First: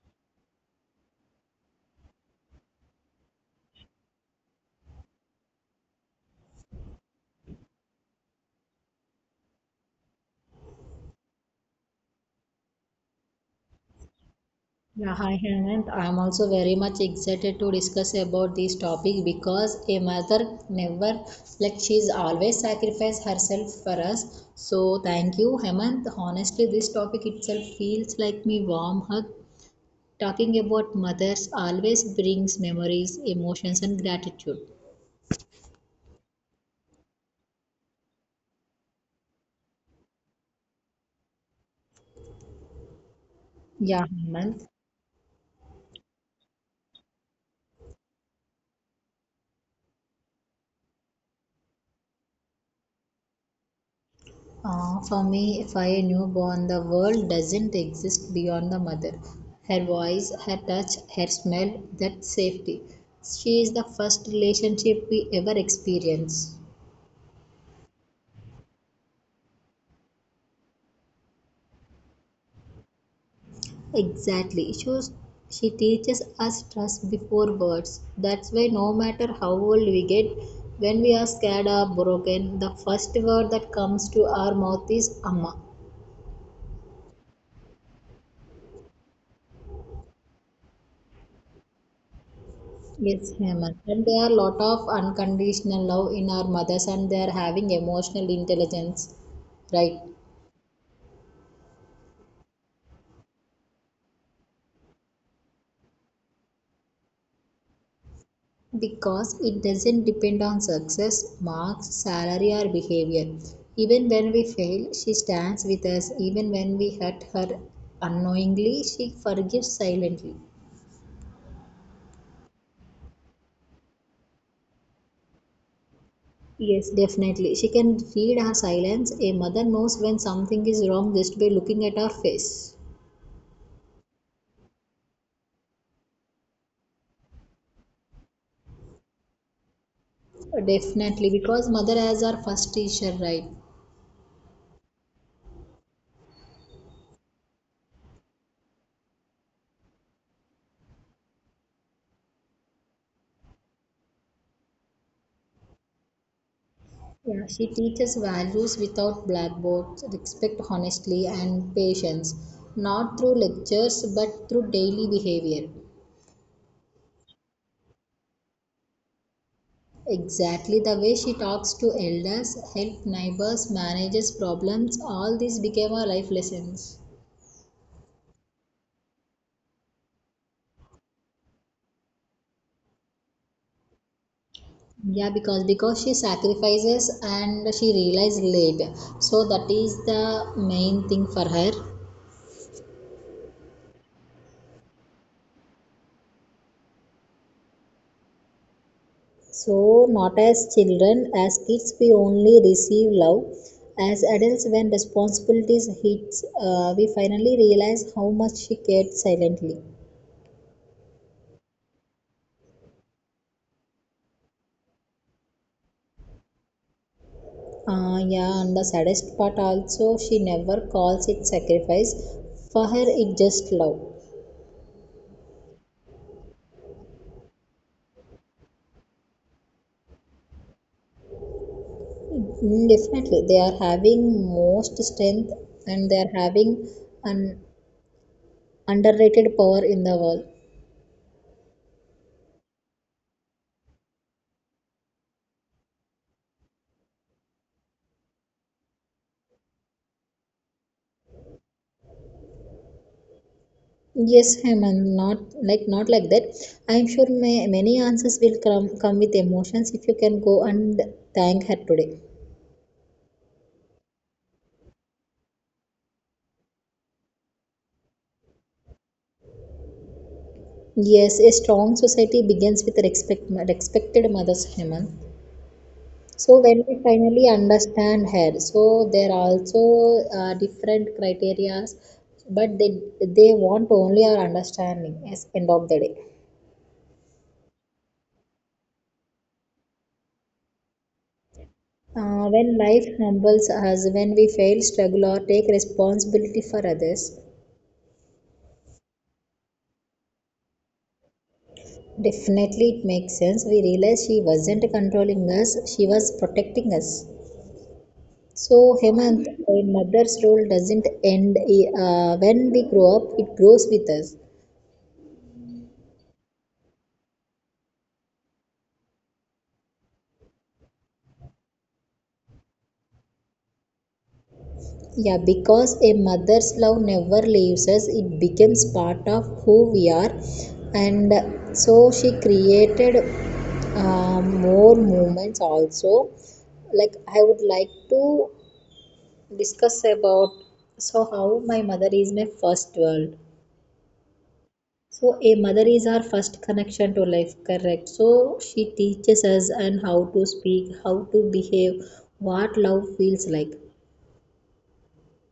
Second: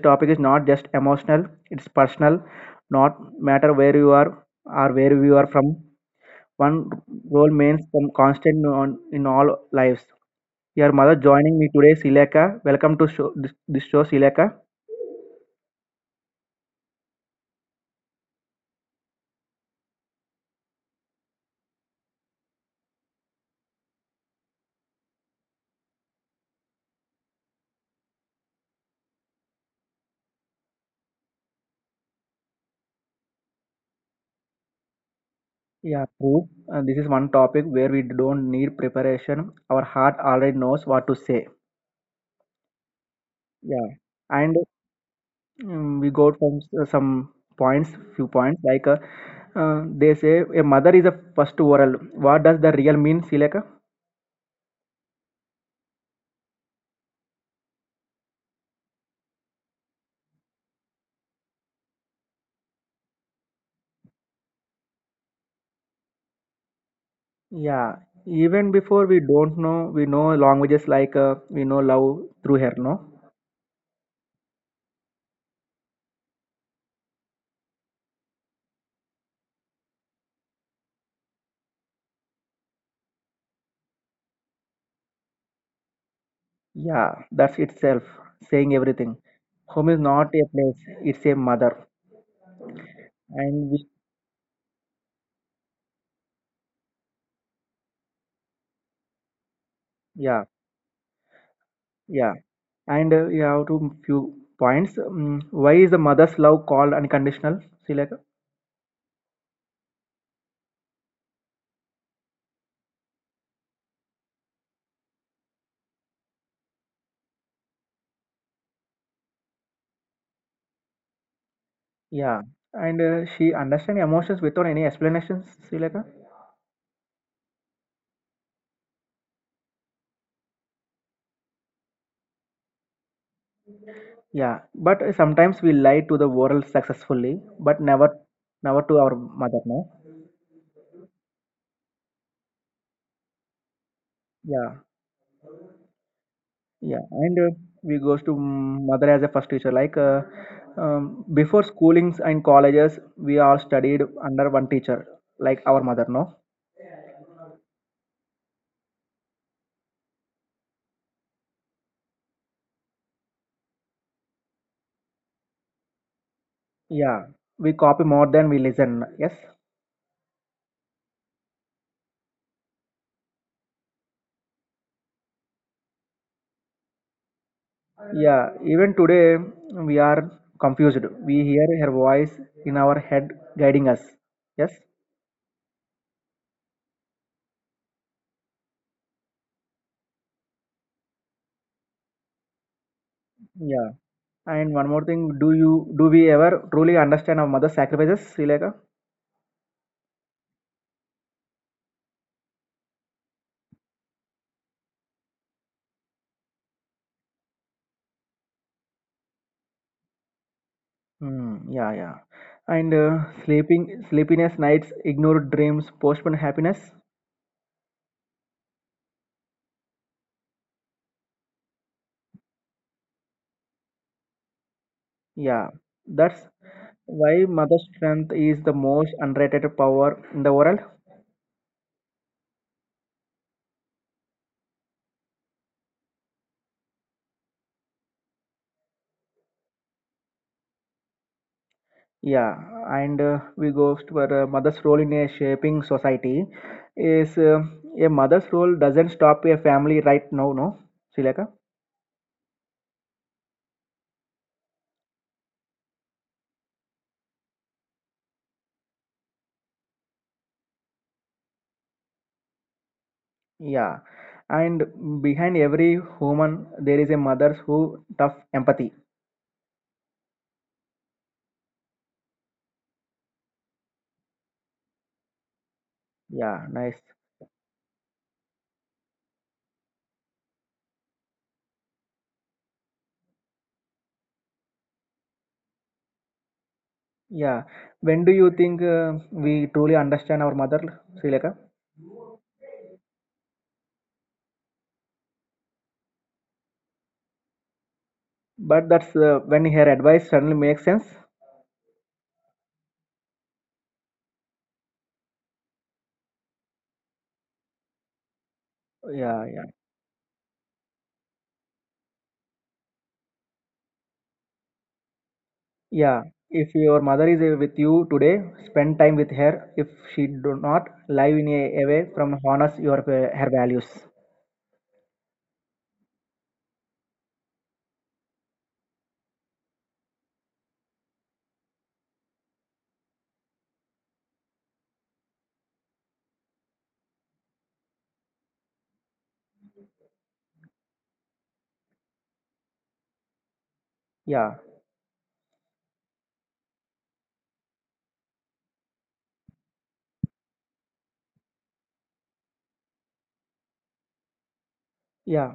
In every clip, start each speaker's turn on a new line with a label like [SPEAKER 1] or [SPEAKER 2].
[SPEAKER 1] topic is not just emotional, it's personal. Not matter where you are or where you are from, one role means some constant on, in all lives. Your mother joining me today, Sileka. Welcome to show, this show, Sileka.
[SPEAKER 2] Yeah, hi Hemant. I'm also very much excited to discuss about this topic because a mother never like she's always sacrificed herself for us. So thank you, Hemant. Honestly, this topic itself feels like me warm hug. Talking about mothers always brings memories, emotions, and gratitude.
[SPEAKER 1] Yeah, true. This is one topic where we don't need preparation. Our heart already knows what to say. Yeah,
[SPEAKER 2] Yeah,
[SPEAKER 1] and
[SPEAKER 2] Hemant.
[SPEAKER 1] we go from some points, few points like they say a mother is a first oral. What does the real mean, Sileka?
[SPEAKER 2] For me, if I knew born, the world doesn't exist beyond the mother. Her voice, her touch, her smell, that safety. She is the first relationship we ever experience.
[SPEAKER 1] Yeah, even before we don't know, we know languages like we know love through her, no?
[SPEAKER 2] Exactly. She teaches us trust before words. That's why no matter how old we get, when we are scared or broken, the first word that comes to our mouth is Amma.
[SPEAKER 1] Yeah, that's itself saying everything. Home is not a place, it's a mother.
[SPEAKER 2] Yes,
[SPEAKER 1] And
[SPEAKER 2] Hemant.
[SPEAKER 1] we,
[SPEAKER 2] And there are a lot of unconditional love in our mothers, and they are having emotional intelligence, right?
[SPEAKER 1] yeah, yeah. And we have to few points. Why is the mother's love called unconditional, Sileka?
[SPEAKER 2] Because it doesn't depend on success, marks, salary, or behavior. Even when we fail, she stands with us. Even when we hurt her unknowingly, she forgives silently.
[SPEAKER 1] Yeah, and she understands emotions without any explanations, Sileka?
[SPEAKER 2] Yes, definitely. She can read our silence. A mother knows when something is wrong just by looking at our face.
[SPEAKER 1] Yeah, but sometimes we lie to the world successfully, but never, never to our mother. No.
[SPEAKER 2] Definitely, because mother as our first teacher, right?
[SPEAKER 1] Yeah, yeah, and we goes to mother as a first teacher. Like before schoolings and colleges, we all studied under one teacher, like our mother. No.
[SPEAKER 2] Yeah, she teaches values without blackboards, respect, honestly, and patience, not through lectures but through daily behavior.
[SPEAKER 1] Yeah, we copy more than we listen. Yes.
[SPEAKER 2] Exactly the way she talks to elders, helps neighbors, manages problems, all these became her life lessons.
[SPEAKER 1] Yeah, even today we are confused. We hear her voice in our head guiding us. Yes.
[SPEAKER 2] Yeah, because she sacrifices and she realized late. So that is the main thing for her.
[SPEAKER 1] Yeah. And one more thing, do you do we ever truly understand our mother's sacrifices, Srileka?
[SPEAKER 2] So, not as children, as kids we only receive love. As adults, when responsibilities hits, we finally realize how much she cared silently.
[SPEAKER 1] Hmm, yeah, yeah. And sleeping, sleepiness nights, ignored dreams, postponed happiness.
[SPEAKER 2] Yeah, and the saddest part also, she never calls it sacrifice. For her, it just love.
[SPEAKER 1] Yeah, that's why mother's strength is the most underrated power in the world.
[SPEAKER 2] Definitely, they are having most strength and they are having an underrated power in the world.
[SPEAKER 1] Yeah, and we go for mother's role in a shaping society. Is a mother's role doesn't stop a family right now, no, Srileka?
[SPEAKER 2] Yes, Hemant, not like that. I'm sure many answers will come with emotions if you can go and thank her today.
[SPEAKER 1] Yeah. And behind every human, there is a mother who tough empathy.
[SPEAKER 2] Yes, a strong society begins with respected mothers, Hemant. So
[SPEAKER 1] Yeah,
[SPEAKER 2] when we
[SPEAKER 1] nice.
[SPEAKER 2] finally understand her, so there are also different criterias, but they want only our understanding. Yes, end of the day.
[SPEAKER 1] Yeah. When do you think we truly understand our mother, Sri Lanka?
[SPEAKER 2] When life humbles us, when we fail, struggle, or take responsibility for others,
[SPEAKER 1] But that's when her advice suddenly makes sense.
[SPEAKER 2] definitely, it makes sense. We realized she wasn't controlling us, she was protecting us. So, Hemant,
[SPEAKER 1] Yeah, yeah.
[SPEAKER 2] a mother's role doesn't end when we grow up, it grows with us.
[SPEAKER 1] Yeah. If your mother is with you today, spend time with her. If she do not, live in a way from honors your her values.
[SPEAKER 2] Yeah, because a mother's love never leaves us, it becomes part of who we are. And so, she created more movements also. Like, I would like to discuss about so how my mother is my first world.
[SPEAKER 1] Yeah,
[SPEAKER 2] So a mother is our first connection to life, correct? So she teaches us and how to speak, how to behave, what love feels like.
[SPEAKER 1] yeah.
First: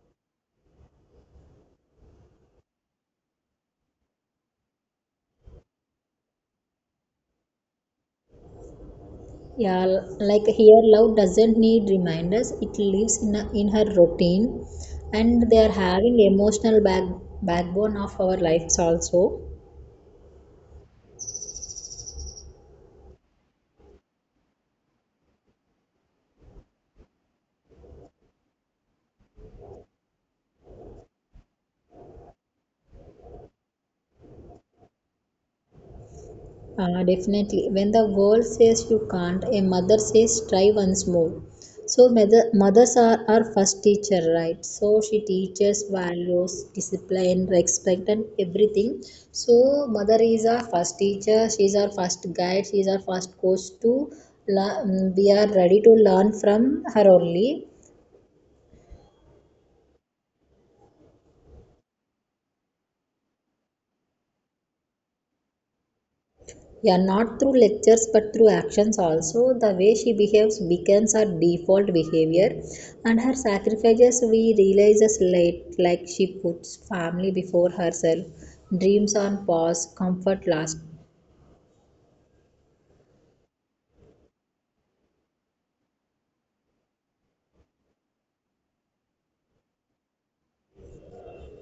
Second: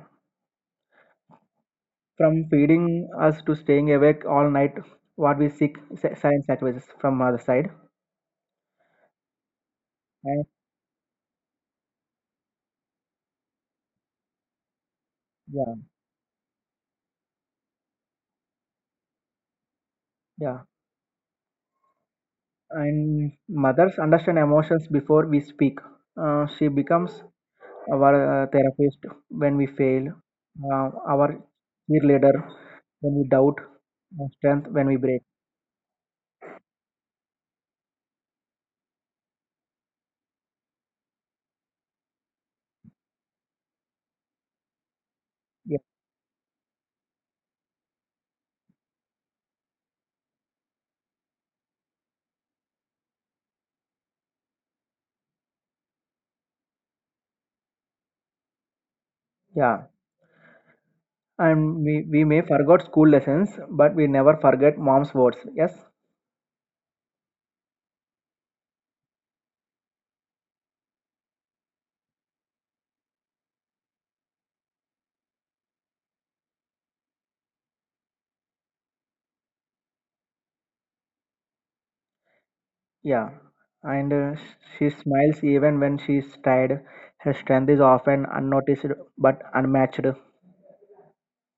[SPEAKER 1] From feeding us to staying awake all night, what we seek science sacrifices from mother side.
[SPEAKER 2] Yeah,
[SPEAKER 1] And
[SPEAKER 2] like here love doesn't need reminders. It lives in a, in her routine, and they are
[SPEAKER 1] yeah,
[SPEAKER 2] having emotional backbone of our lives also.
[SPEAKER 1] yeah. And mothers understand emotions before we speak. She becomes our therapist when we fail, our cheerleader when we doubt, and strength when we break.
[SPEAKER 2] Definitely. When the world says you can't, a mother says try once more. So mothers are our first teacher, right? So she
[SPEAKER 1] Yeah.
[SPEAKER 2] teaches values, discipline, respect, and everything. So mother is our first teacher. She is our first guide. She is our first coach to learn. We are ready to learn from her only.
[SPEAKER 1] Yeah. And we may forget school lessons, but we never forget mom's words. Yes.
[SPEAKER 2] Yeah, not through lectures but through actions also. The way she behaves becomes her default behavior, and her sacrifices we realizes late, like she puts family before herself, dreams on pause, comfort last.
[SPEAKER 1] Yeah, and she smiles even when she's tired. Her strength is often unnoticed but unmatched.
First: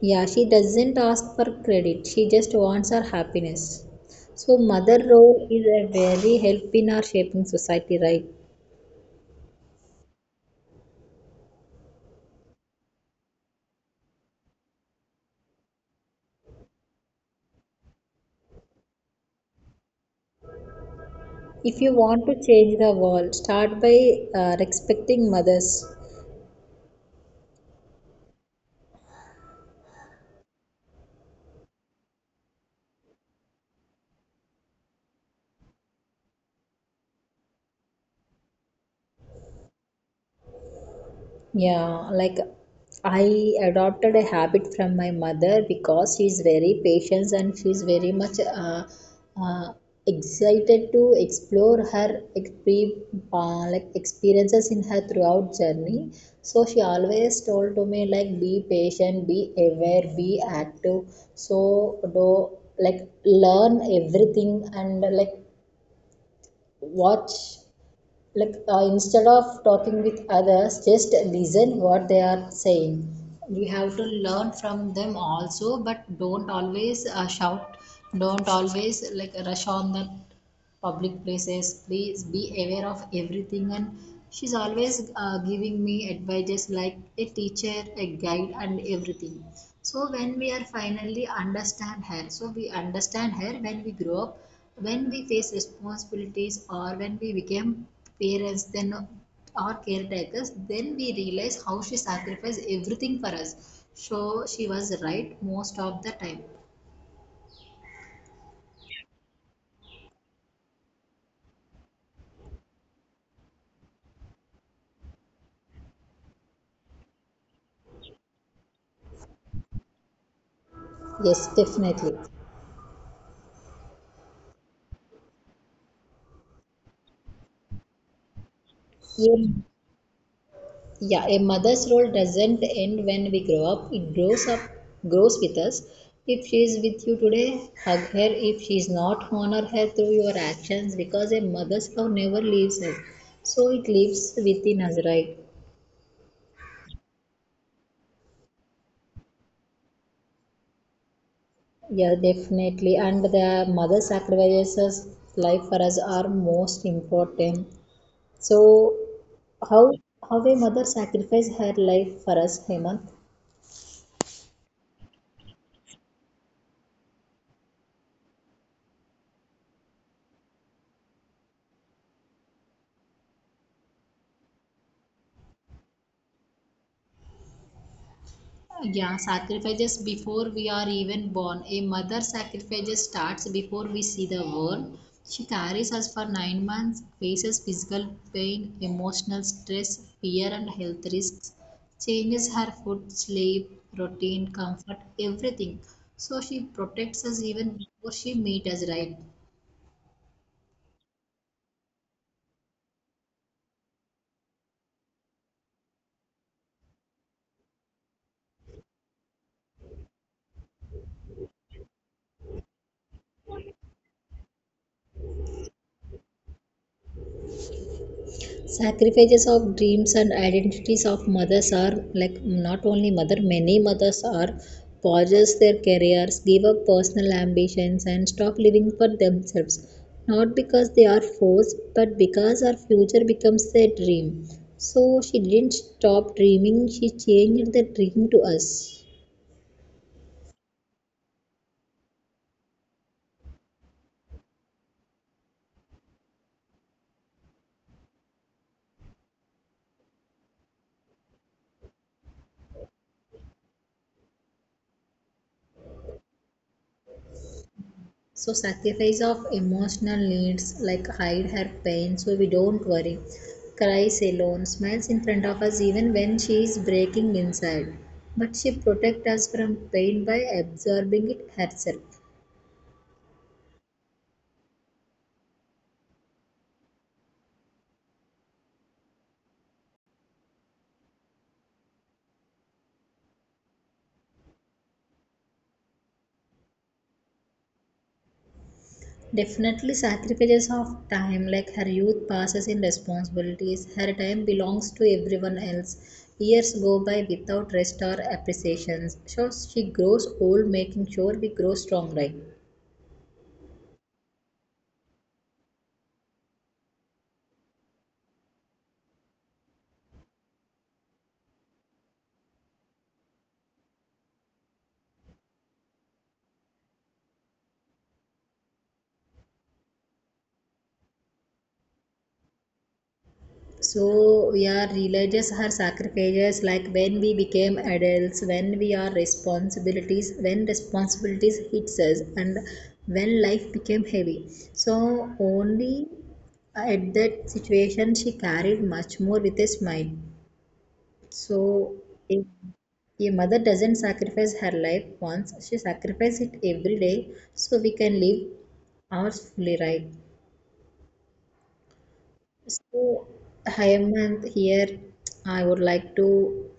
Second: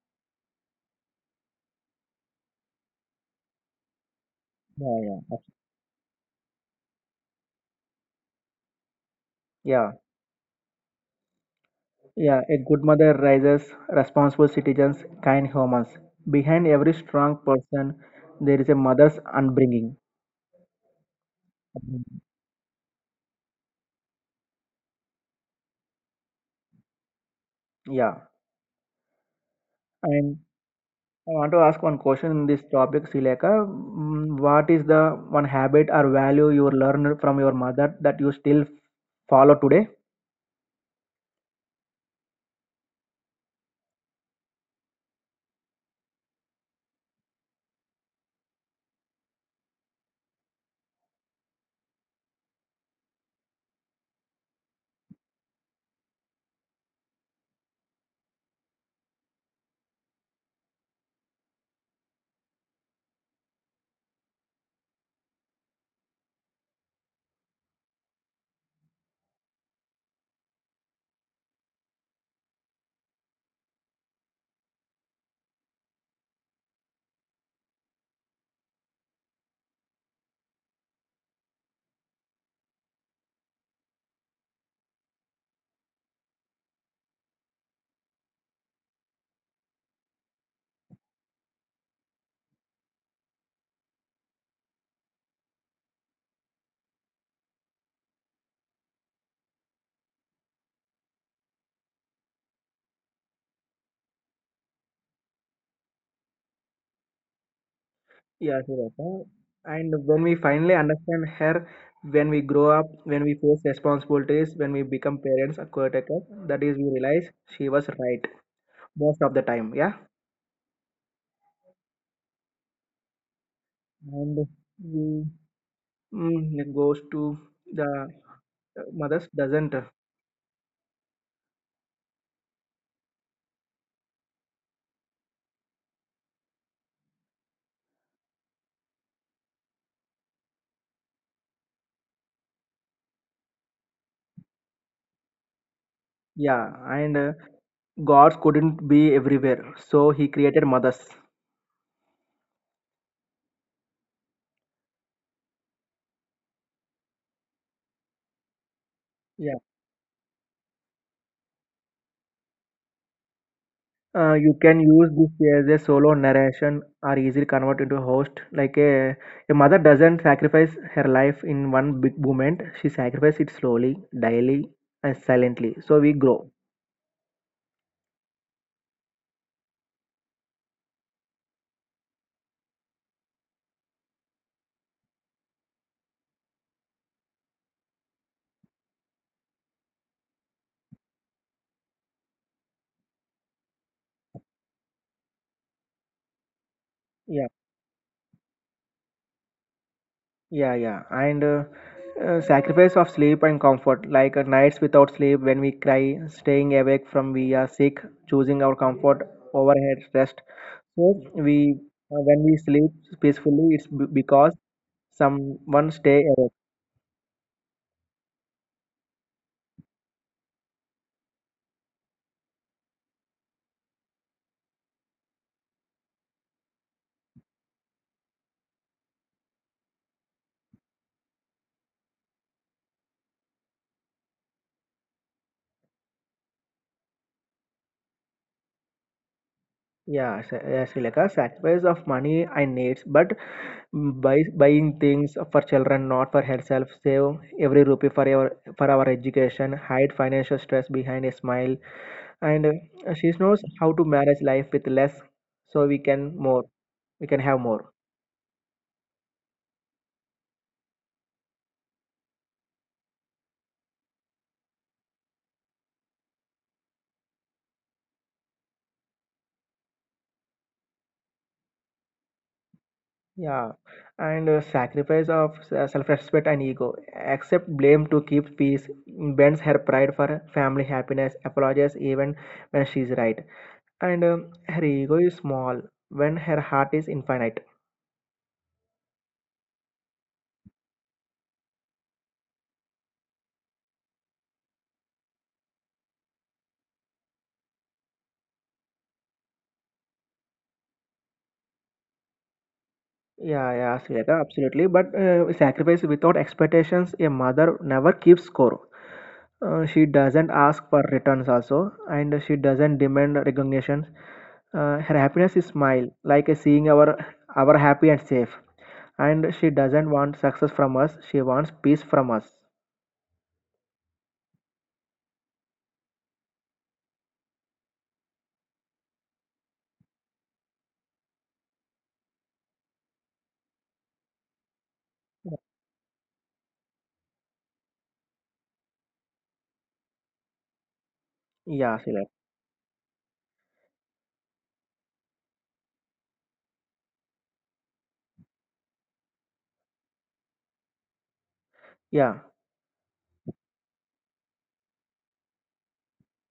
[SPEAKER 2] Yeah, she doesn't ask for credit, she just wants her happiness. So, mother
[SPEAKER 1] Yeah, yeah, abs-
[SPEAKER 2] role is a very help in our shaping society, right?
[SPEAKER 1] Yeah, yeah, a good mother raises responsible citizens, kind humans. Behind every strong person, there is a mother's upbringing.
[SPEAKER 2] If you
[SPEAKER 1] Absolutely.
[SPEAKER 2] want to change the world, start by respecting mothers.
[SPEAKER 1] Yeah, and I want to ask one question in this topic, Sileka. What is the one habit or value you learned from your mother that you still follow today?
[SPEAKER 2] Yeah, like I adopted a habit from my mother because she's very patient and she's very much uh, excited to explore her like experiences in her throughout journey. So she always told to me like be patient, be aware, be active. So do like learn everything and like watch like instead of talking with others just listen what they are saying we have to learn from them also but don't always shout, don't always like rush on them, public places please be aware of everything, and she's always giving me advices like a teacher, a guide and everything. So when we are finally understand her, so we understand her when we grow up, when we face responsibilities or when we became parents then or caretakers, then we realize how she sacrificed everything for us. So she was right most of the time.
[SPEAKER 1] Yeah, Shweta. And when we finally understand her, when we grow up, when we face responsibilities, when we become parents, or caretakers, that is, we realize she was right most of the time. Yeah,
[SPEAKER 2] Yes, definitely.
[SPEAKER 1] and we it goes to the mothers
[SPEAKER 2] Yeah.
[SPEAKER 1] doesn't.
[SPEAKER 2] Yeah, a mother's role doesn't end when we grow up. Grows with us. If she is with you today, hug her. If she is not, honor her through your actions because a mother's love never leaves us. So it lives within us, right?
[SPEAKER 1] Yeah, and gods couldn't be everywhere, so he created mothers.
[SPEAKER 2] Yeah, definitely. And the mother sacrifices life for us are most important. So how how a mother sacrifices her life for us, Hemant?
[SPEAKER 1] You can use this as a solo narration or easily convert into a host. Like a mother doesn't sacrifice her life in one big moment, she sacrifices it slowly, daily, and silently. So we grow.
[SPEAKER 2] Yeah, sacrifices before we are even born. A mother sacrifices starts before we see the world. She carries us for 9 months, faces physical pain, emotional stress, fear, and health risks, changes her food, sleep, routine, comfort, everything. So she protects us
[SPEAKER 1] Yeah,
[SPEAKER 2] even before she meets us, right?
[SPEAKER 1] yeah, yeah. And sacrifice of sleep and comfort, like nights without sleep when we cry, staying awake from we are sick, choosing our comfort overhead rest. So we when we sleep peacefully, it's because someone stay awake.
[SPEAKER 2] Sacrifices of dreams and identities of mothers are like not only mother, many mothers are pauses their careers, give up personal ambitions and stop living for themselves, not because they are forced but because our future becomes their dream. So she didn't stop dreaming, she changed the dream to us.
[SPEAKER 1] Yeah, sa- like a sacrifice of money and needs, but by buying things for children, not for herself. Save every rupee for our education. Hide financial stress behind a smile, and she knows how to manage life with less, so we can more. We can have more.
[SPEAKER 2] So sacrifice of emotional needs like hide her pain so we don't worry. Cries alone, smiles in front of us even when she is breaking inside. But she protects us from pain by absorbing it herself.
[SPEAKER 1] Yeah, and sacrifice of self-respect and ego. Accept blame to keep peace. Bends her pride for family happiness. Apologizes even when she's right. And her ego is small when her heart is infinite.
[SPEAKER 2] Definitely sacrifices of time like her youth passes in responsibilities. Her time belongs to everyone else. Years go by without rest or appreciations. So she grows old making sure we grow strong right.
[SPEAKER 1] Yeah, yeah, Sweta, absolutely. But sacrifice without expectations, a mother never keeps score. She doesn't ask for returns also, and she doesn't demand recognition. Her happiness is smile, like seeing our happy and safe. And she doesn't want success from us. She wants peace from us.
[SPEAKER 2] So yeah, religious her sacrifices like when we became adults, when we are responsibilities, when responsibilities hits us and when life became heavy. So only at that situation she carried much more with a smile. So
[SPEAKER 1] Yeah,
[SPEAKER 2] a,
[SPEAKER 1] Sweta.
[SPEAKER 2] a mother doesn't sacrifice her life once, she sacrifices it every day so we can live ours fully right.
[SPEAKER 1] Yeah.
[SPEAKER 2] So, Hemant, here I would like to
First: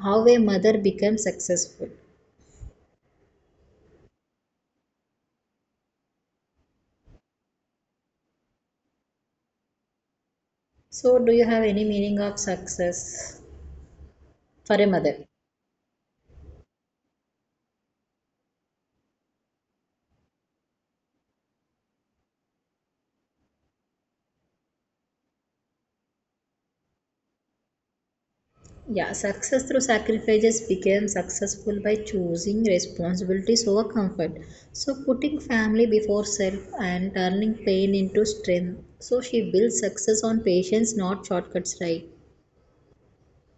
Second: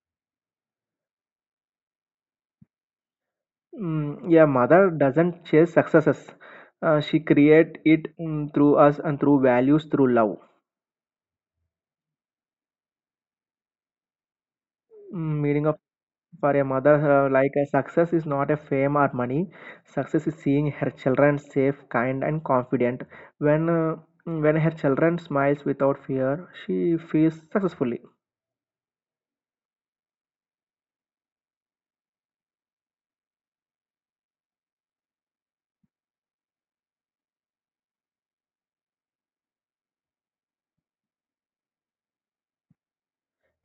[SPEAKER 2] how a mother becomes successful.
[SPEAKER 1] Mm, yeah, mother doesn't chase successes. She create it through us and through values, through love.
[SPEAKER 2] So do you have any meaning of success for a mother?
[SPEAKER 1] Mm, meaning of for a mother, like a success is not a fame or money. Success is seeing her children safe, kind, and confident. When when her children smiles without fear, she feels successfully.
[SPEAKER 2] Yeah, success through sacrifices became successful by choosing responsibilities over comfort, so putting family before self and turning pain into strength, so she builds success on patience not shortcuts, right?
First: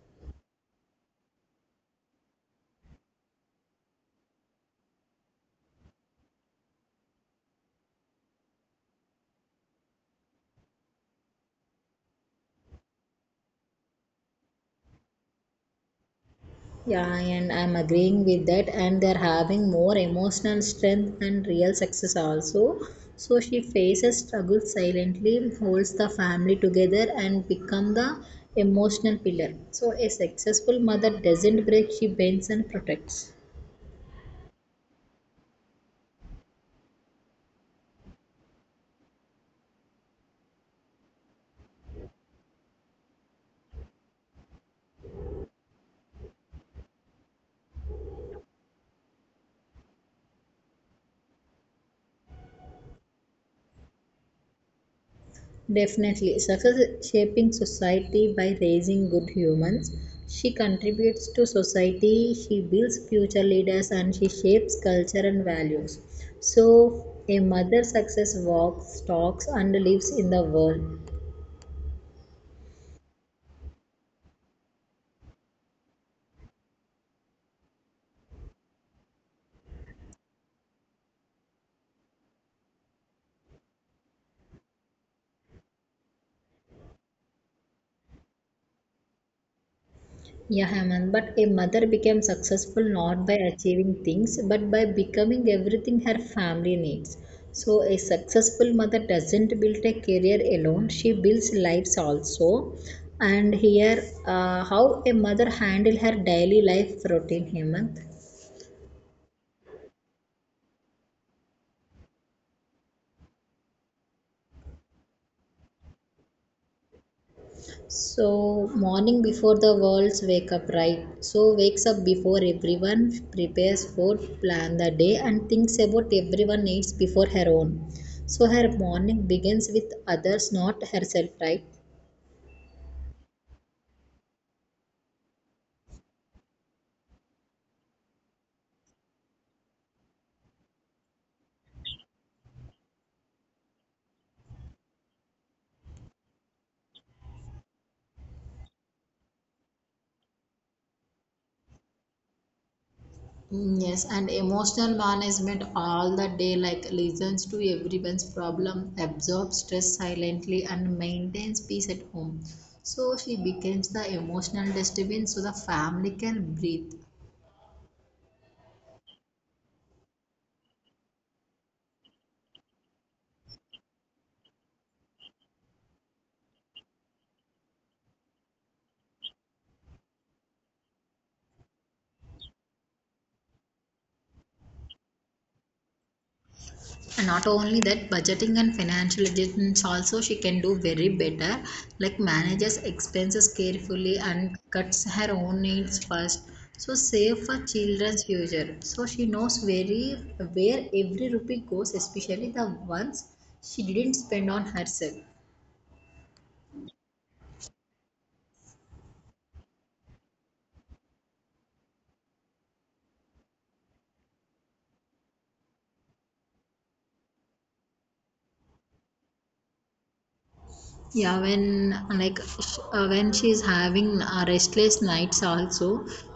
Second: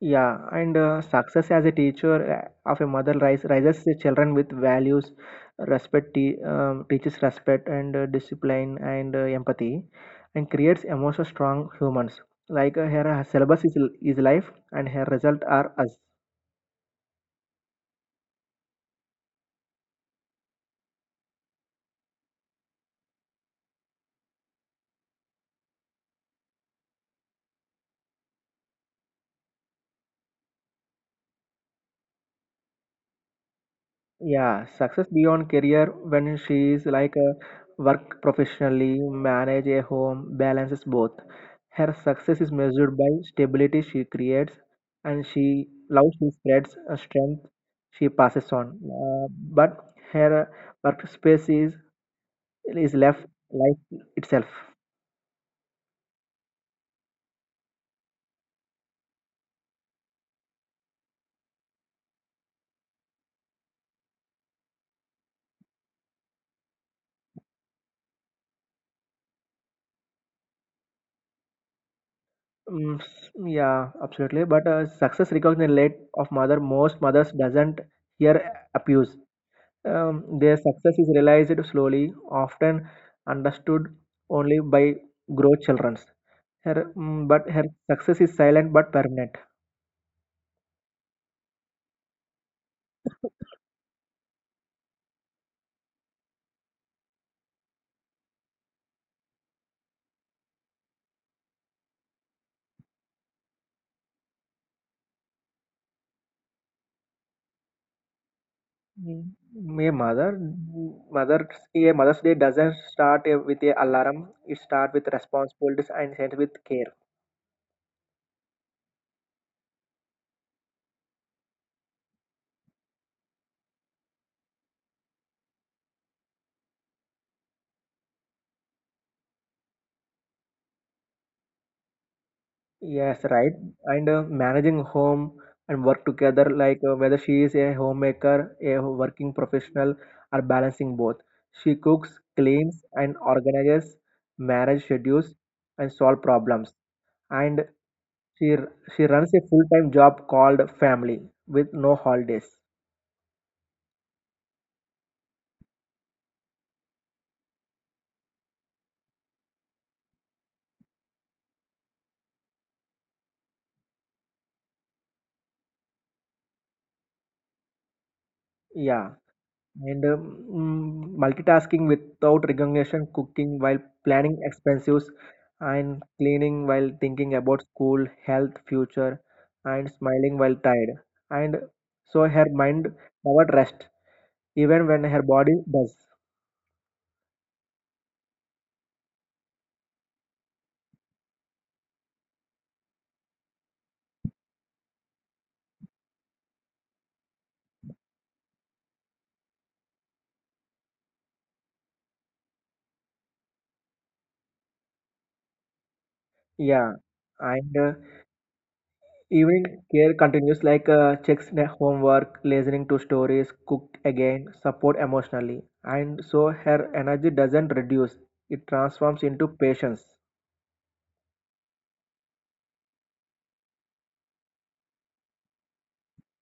[SPEAKER 1] Yeah, and success as a teacher of a mother rises the children with values, respect, teaches respect and discipline and empathy, and creates emotional strong humans. Like her syllabus is life, and her result are us.
[SPEAKER 2] Yeah, and I'm agreeing with that. And they're having more emotional strength and real success also. So she faces struggle silently, holds the family together, and become the emotional pillar. So a successful mother doesn't break; she bends and protects.
[SPEAKER 1] Yeah, success beyond career when she is like a work professionally, manage a home, balances both. Her success is measured by stability she creates and she love she spreads a strength she passes on. But her workspace is left life itself.
[SPEAKER 2] Definitely, success is shaping society by raising good humans. She contributes to society, she builds future leaders, and she shapes culture and values. So, a mother success walks, talks, and lives in the world.
[SPEAKER 1] Mm, s- yeah, absolutely. But success recognized late of mother, most mothers doesn't hear abuse. Their success is realized slowly, often understood only by grown children. Her, mm, but her success is silent but permanent.
[SPEAKER 2] Yeah, Hemant, but a mother became successful not by achieving things but by becoming everything her family needs. So, a successful mother doesn't build a career alone, she builds lives also. And here, how a mother handle her daily life routine, Hemant.
[SPEAKER 1] Mm, A mother, mother, a mother's day doesn't start with a alarm. It starts with responsibilities and ends with care.
[SPEAKER 2] So, morning before the world's wake up, right? So, wakes up before everyone, prepares food, plan the day, and thinks about everyone needs before her own. So, her morning begins with others, not herself, right?
[SPEAKER 1] Yes, right. And managing home and work together, like whether she is a homemaker, a working professional, or balancing both. She cooks, cleans, and organizes marriage schedules and solve problems. And she she runs a full-time job called family with no holidays.
[SPEAKER 2] Yes, and emotional management all the day, like listens to everyone's problem, absorbs stress silently, and maintains peace at home. So she becomes the emotional dustbin so the family can breathe.
[SPEAKER 1] Yeah. And multitasking without recognition, cooking while planning expenses, and cleaning while thinking about school, health, future, and smiling while tired. And so her mind never rests, even when her body does.
[SPEAKER 2] And not only that, budgeting and financial adjustments also she can do very better, like manages expenses carefully and cuts her own needs first, so save for children's future, so she knows very where every rupee goes, especially the ones she didn't spend on herself.
[SPEAKER 1] Yeah. And evening care continues like checks the homework, listening to stories, cook again, support emotionally. And so her energy doesn't reduce, it transforms into patience.
[SPEAKER 2] Yeah, when like when she's having restless nights also,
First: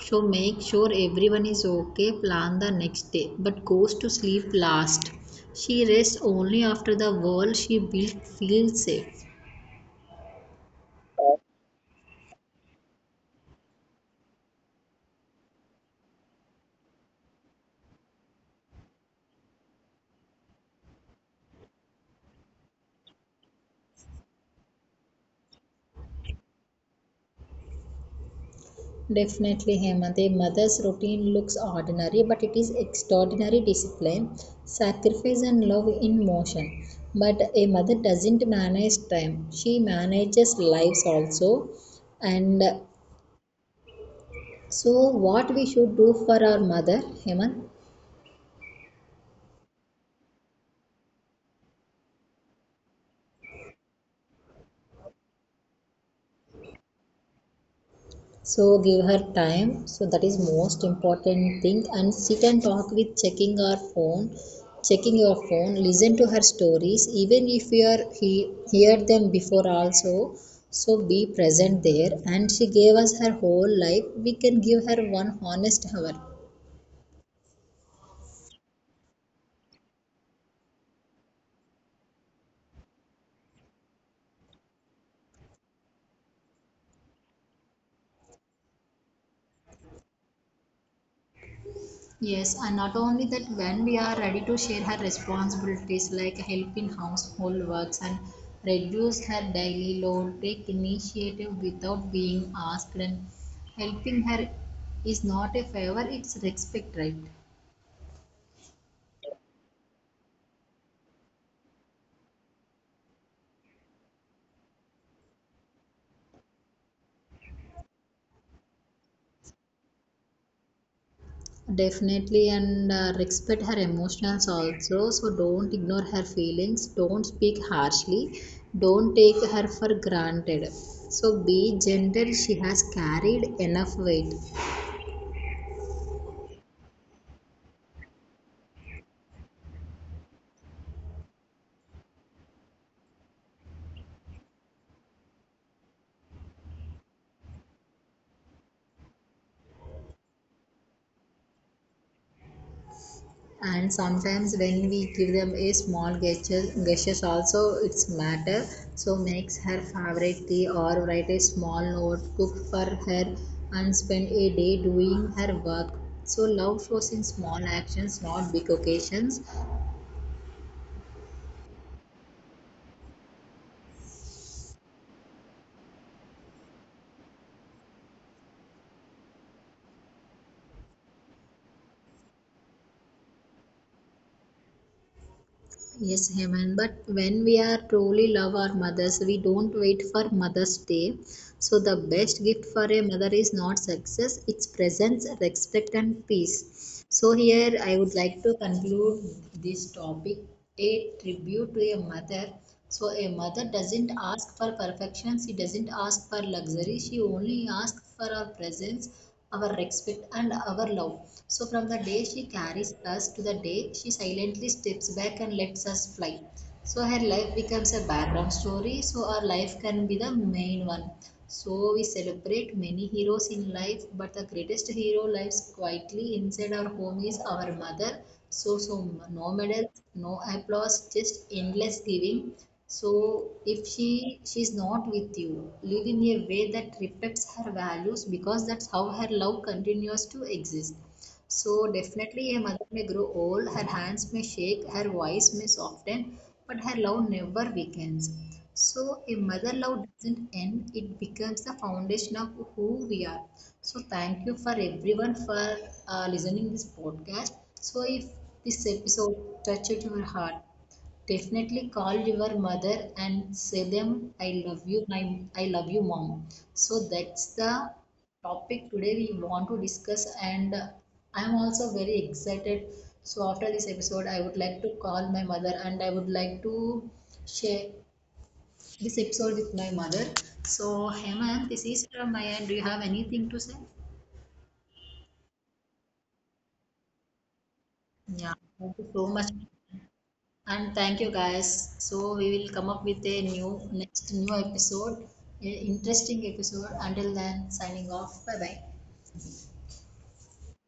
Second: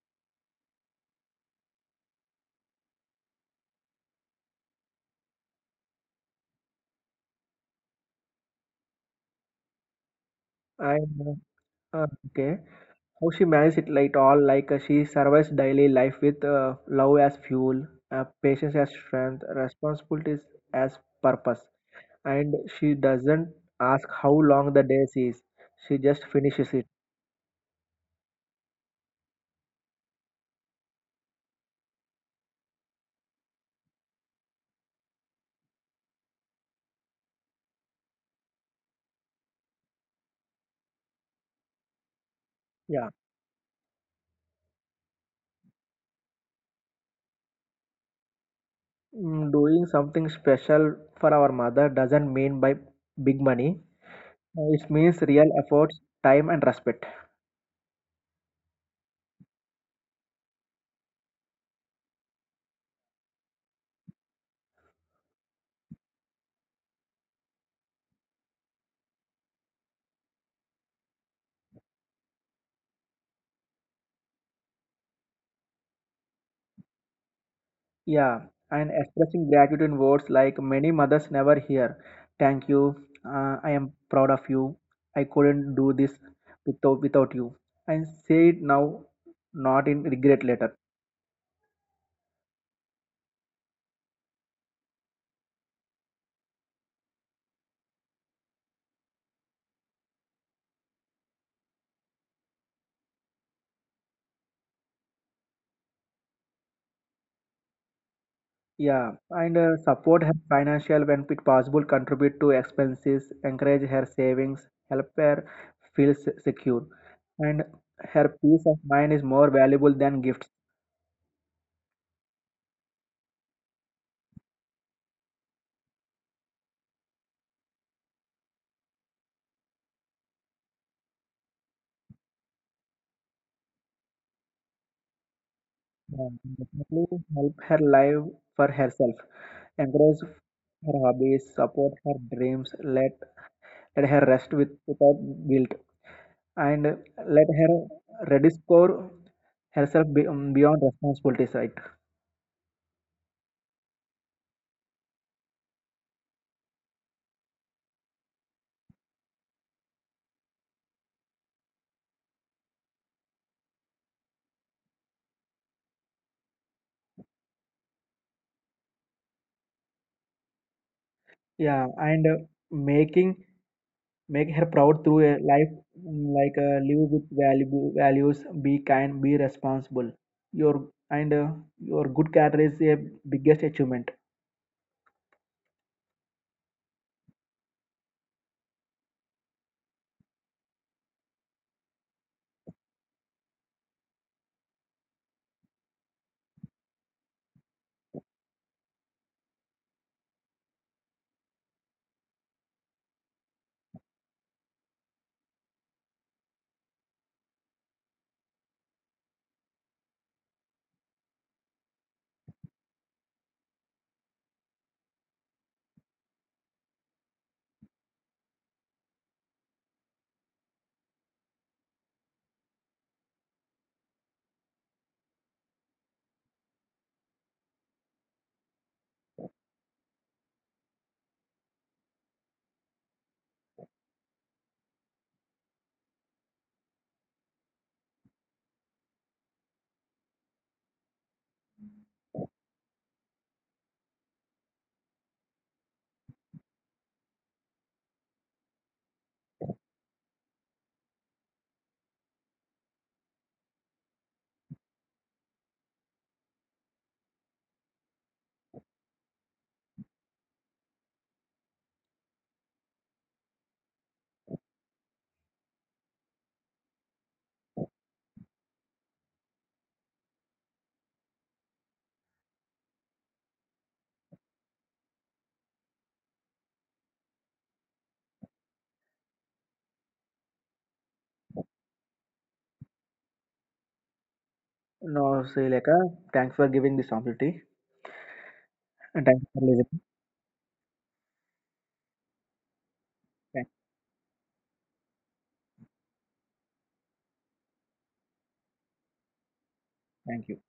[SPEAKER 2] so make sure everyone is okay, plan the next day but goes to sleep last. She rests only after the world she built feels safe.
[SPEAKER 1] And Okay. How she manages it like all like she survives daily life with love as fuel, patience as strength, responsibilities as purpose. And she doesn't ask how long the day is. She just finishes it.
[SPEAKER 2] Definitely, Hemant. A mother's routine looks ordinary, but it is extraordinary discipline, sacrifice, and love in motion. But a mother doesn't manage time, she manages lives also. And
[SPEAKER 1] Yeah.
[SPEAKER 2] so, what we should do for our mother, Hemant?
[SPEAKER 1] Mm, doing something special for our mother doesn't mean by big money. It means real efforts, time and respect.
[SPEAKER 2] So, give her time. So, that is most important thing. And sit and talk with checking your phone. Listen to her stories, even if you are he hear them before also. So, be present there. And she gave us her whole life. We can give her one honest hour.
[SPEAKER 1] Yeah, and expressing gratitude in words like many mothers never hear. Thank you. I am proud of you. I couldn't do this without you. And say it now, not in regret later.
[SPEAKER 2] Yes, and not only that, when we are ready to share her responsibilities like help in household works and reduce her daily load, take initiative without being asked, and helping her is not a favor, it's respect, right?
[SPEAKER 1] Yeah, and support her financial when it possible. Contribute to expenses. Encourage her savings. Help her feel secure. And her peace of mind is more valuable than gifts.
[SPEAKER 2] Definitely, and respect her emotions also. So, don't ignore her feelings, don't speak harshly, don't take her for granted. So, be gentle, she has carried enough weight.
[SPEAKER 1] Yeah, definitely help her live for herself. Encourage her hobbies, support her dreams, let, let her rest without guilt, and let her rediscover herself beyond responsibilities, right?
[SPEAKER 2] And sometimes when we give them a small gestures also, it's matter. So makes her favorite tea or write a small note, cook for her and spend a day doing her work. So love flows in small actions, not big occasions.
[SPEAKER 1] Yeah, and making make her proud through a life like live with values, be kind, be responsible. Your and your good character is a biggest achievement.
[SPEAKER 2] Yes, Heman, but when we are truly love our mothers we don't wait for mother's day. So the best gift for a mother is not success, it's presence, respect and peace. So here I would like to conclude this topic, a tribute to a mother. So a mother doesn't ask for perfection, she doesn't ask for luxury, she only asks for our presence, our respect and our love. So from the day she carries us to the day she silently steps back and lets us fly, so her life becomes a background story so our life can be the main one. So we celebrate many heroes in life, but the greatest hero lives quietly inside our home is our mother. So no medals, no applause, just endless giving. So if she's not with you, live in a way that reflects her values because that's how her love continues to exist. So definitely a mother may grow old, her hands may shake, her voice may soften, but her love never weakens. So a mother love doesn't end, it becomes the foundation of who we are. So thank you for everyone for listening this podcast. So if this episode touched your heart, definitely call your mother and say them I love you, I love you, mom. So that's the topic today we want to discuss, and I'm also very excited. So after this episode, I would like to call my mother and I would like to share this episode with my mother. So Hemant, this is from my end. Do you have anything to say?
[SPEAKER 1] No, Srileka, thanks for giving this opportunity
[SPEAKER 2] Yeah, thank you so
[SPEAKER 1] and
[SPEAKER 2] much.
[SPEAKER 1] thanks for listening.
[SPEAKER 2] And thank you guys. So we will come up with a
[SPEAKER 1] Thank,
[SPEAKER 2] new episode, a interesting episode. Until then, signing off. Bye bye.
[SPEAKER 1] thank you.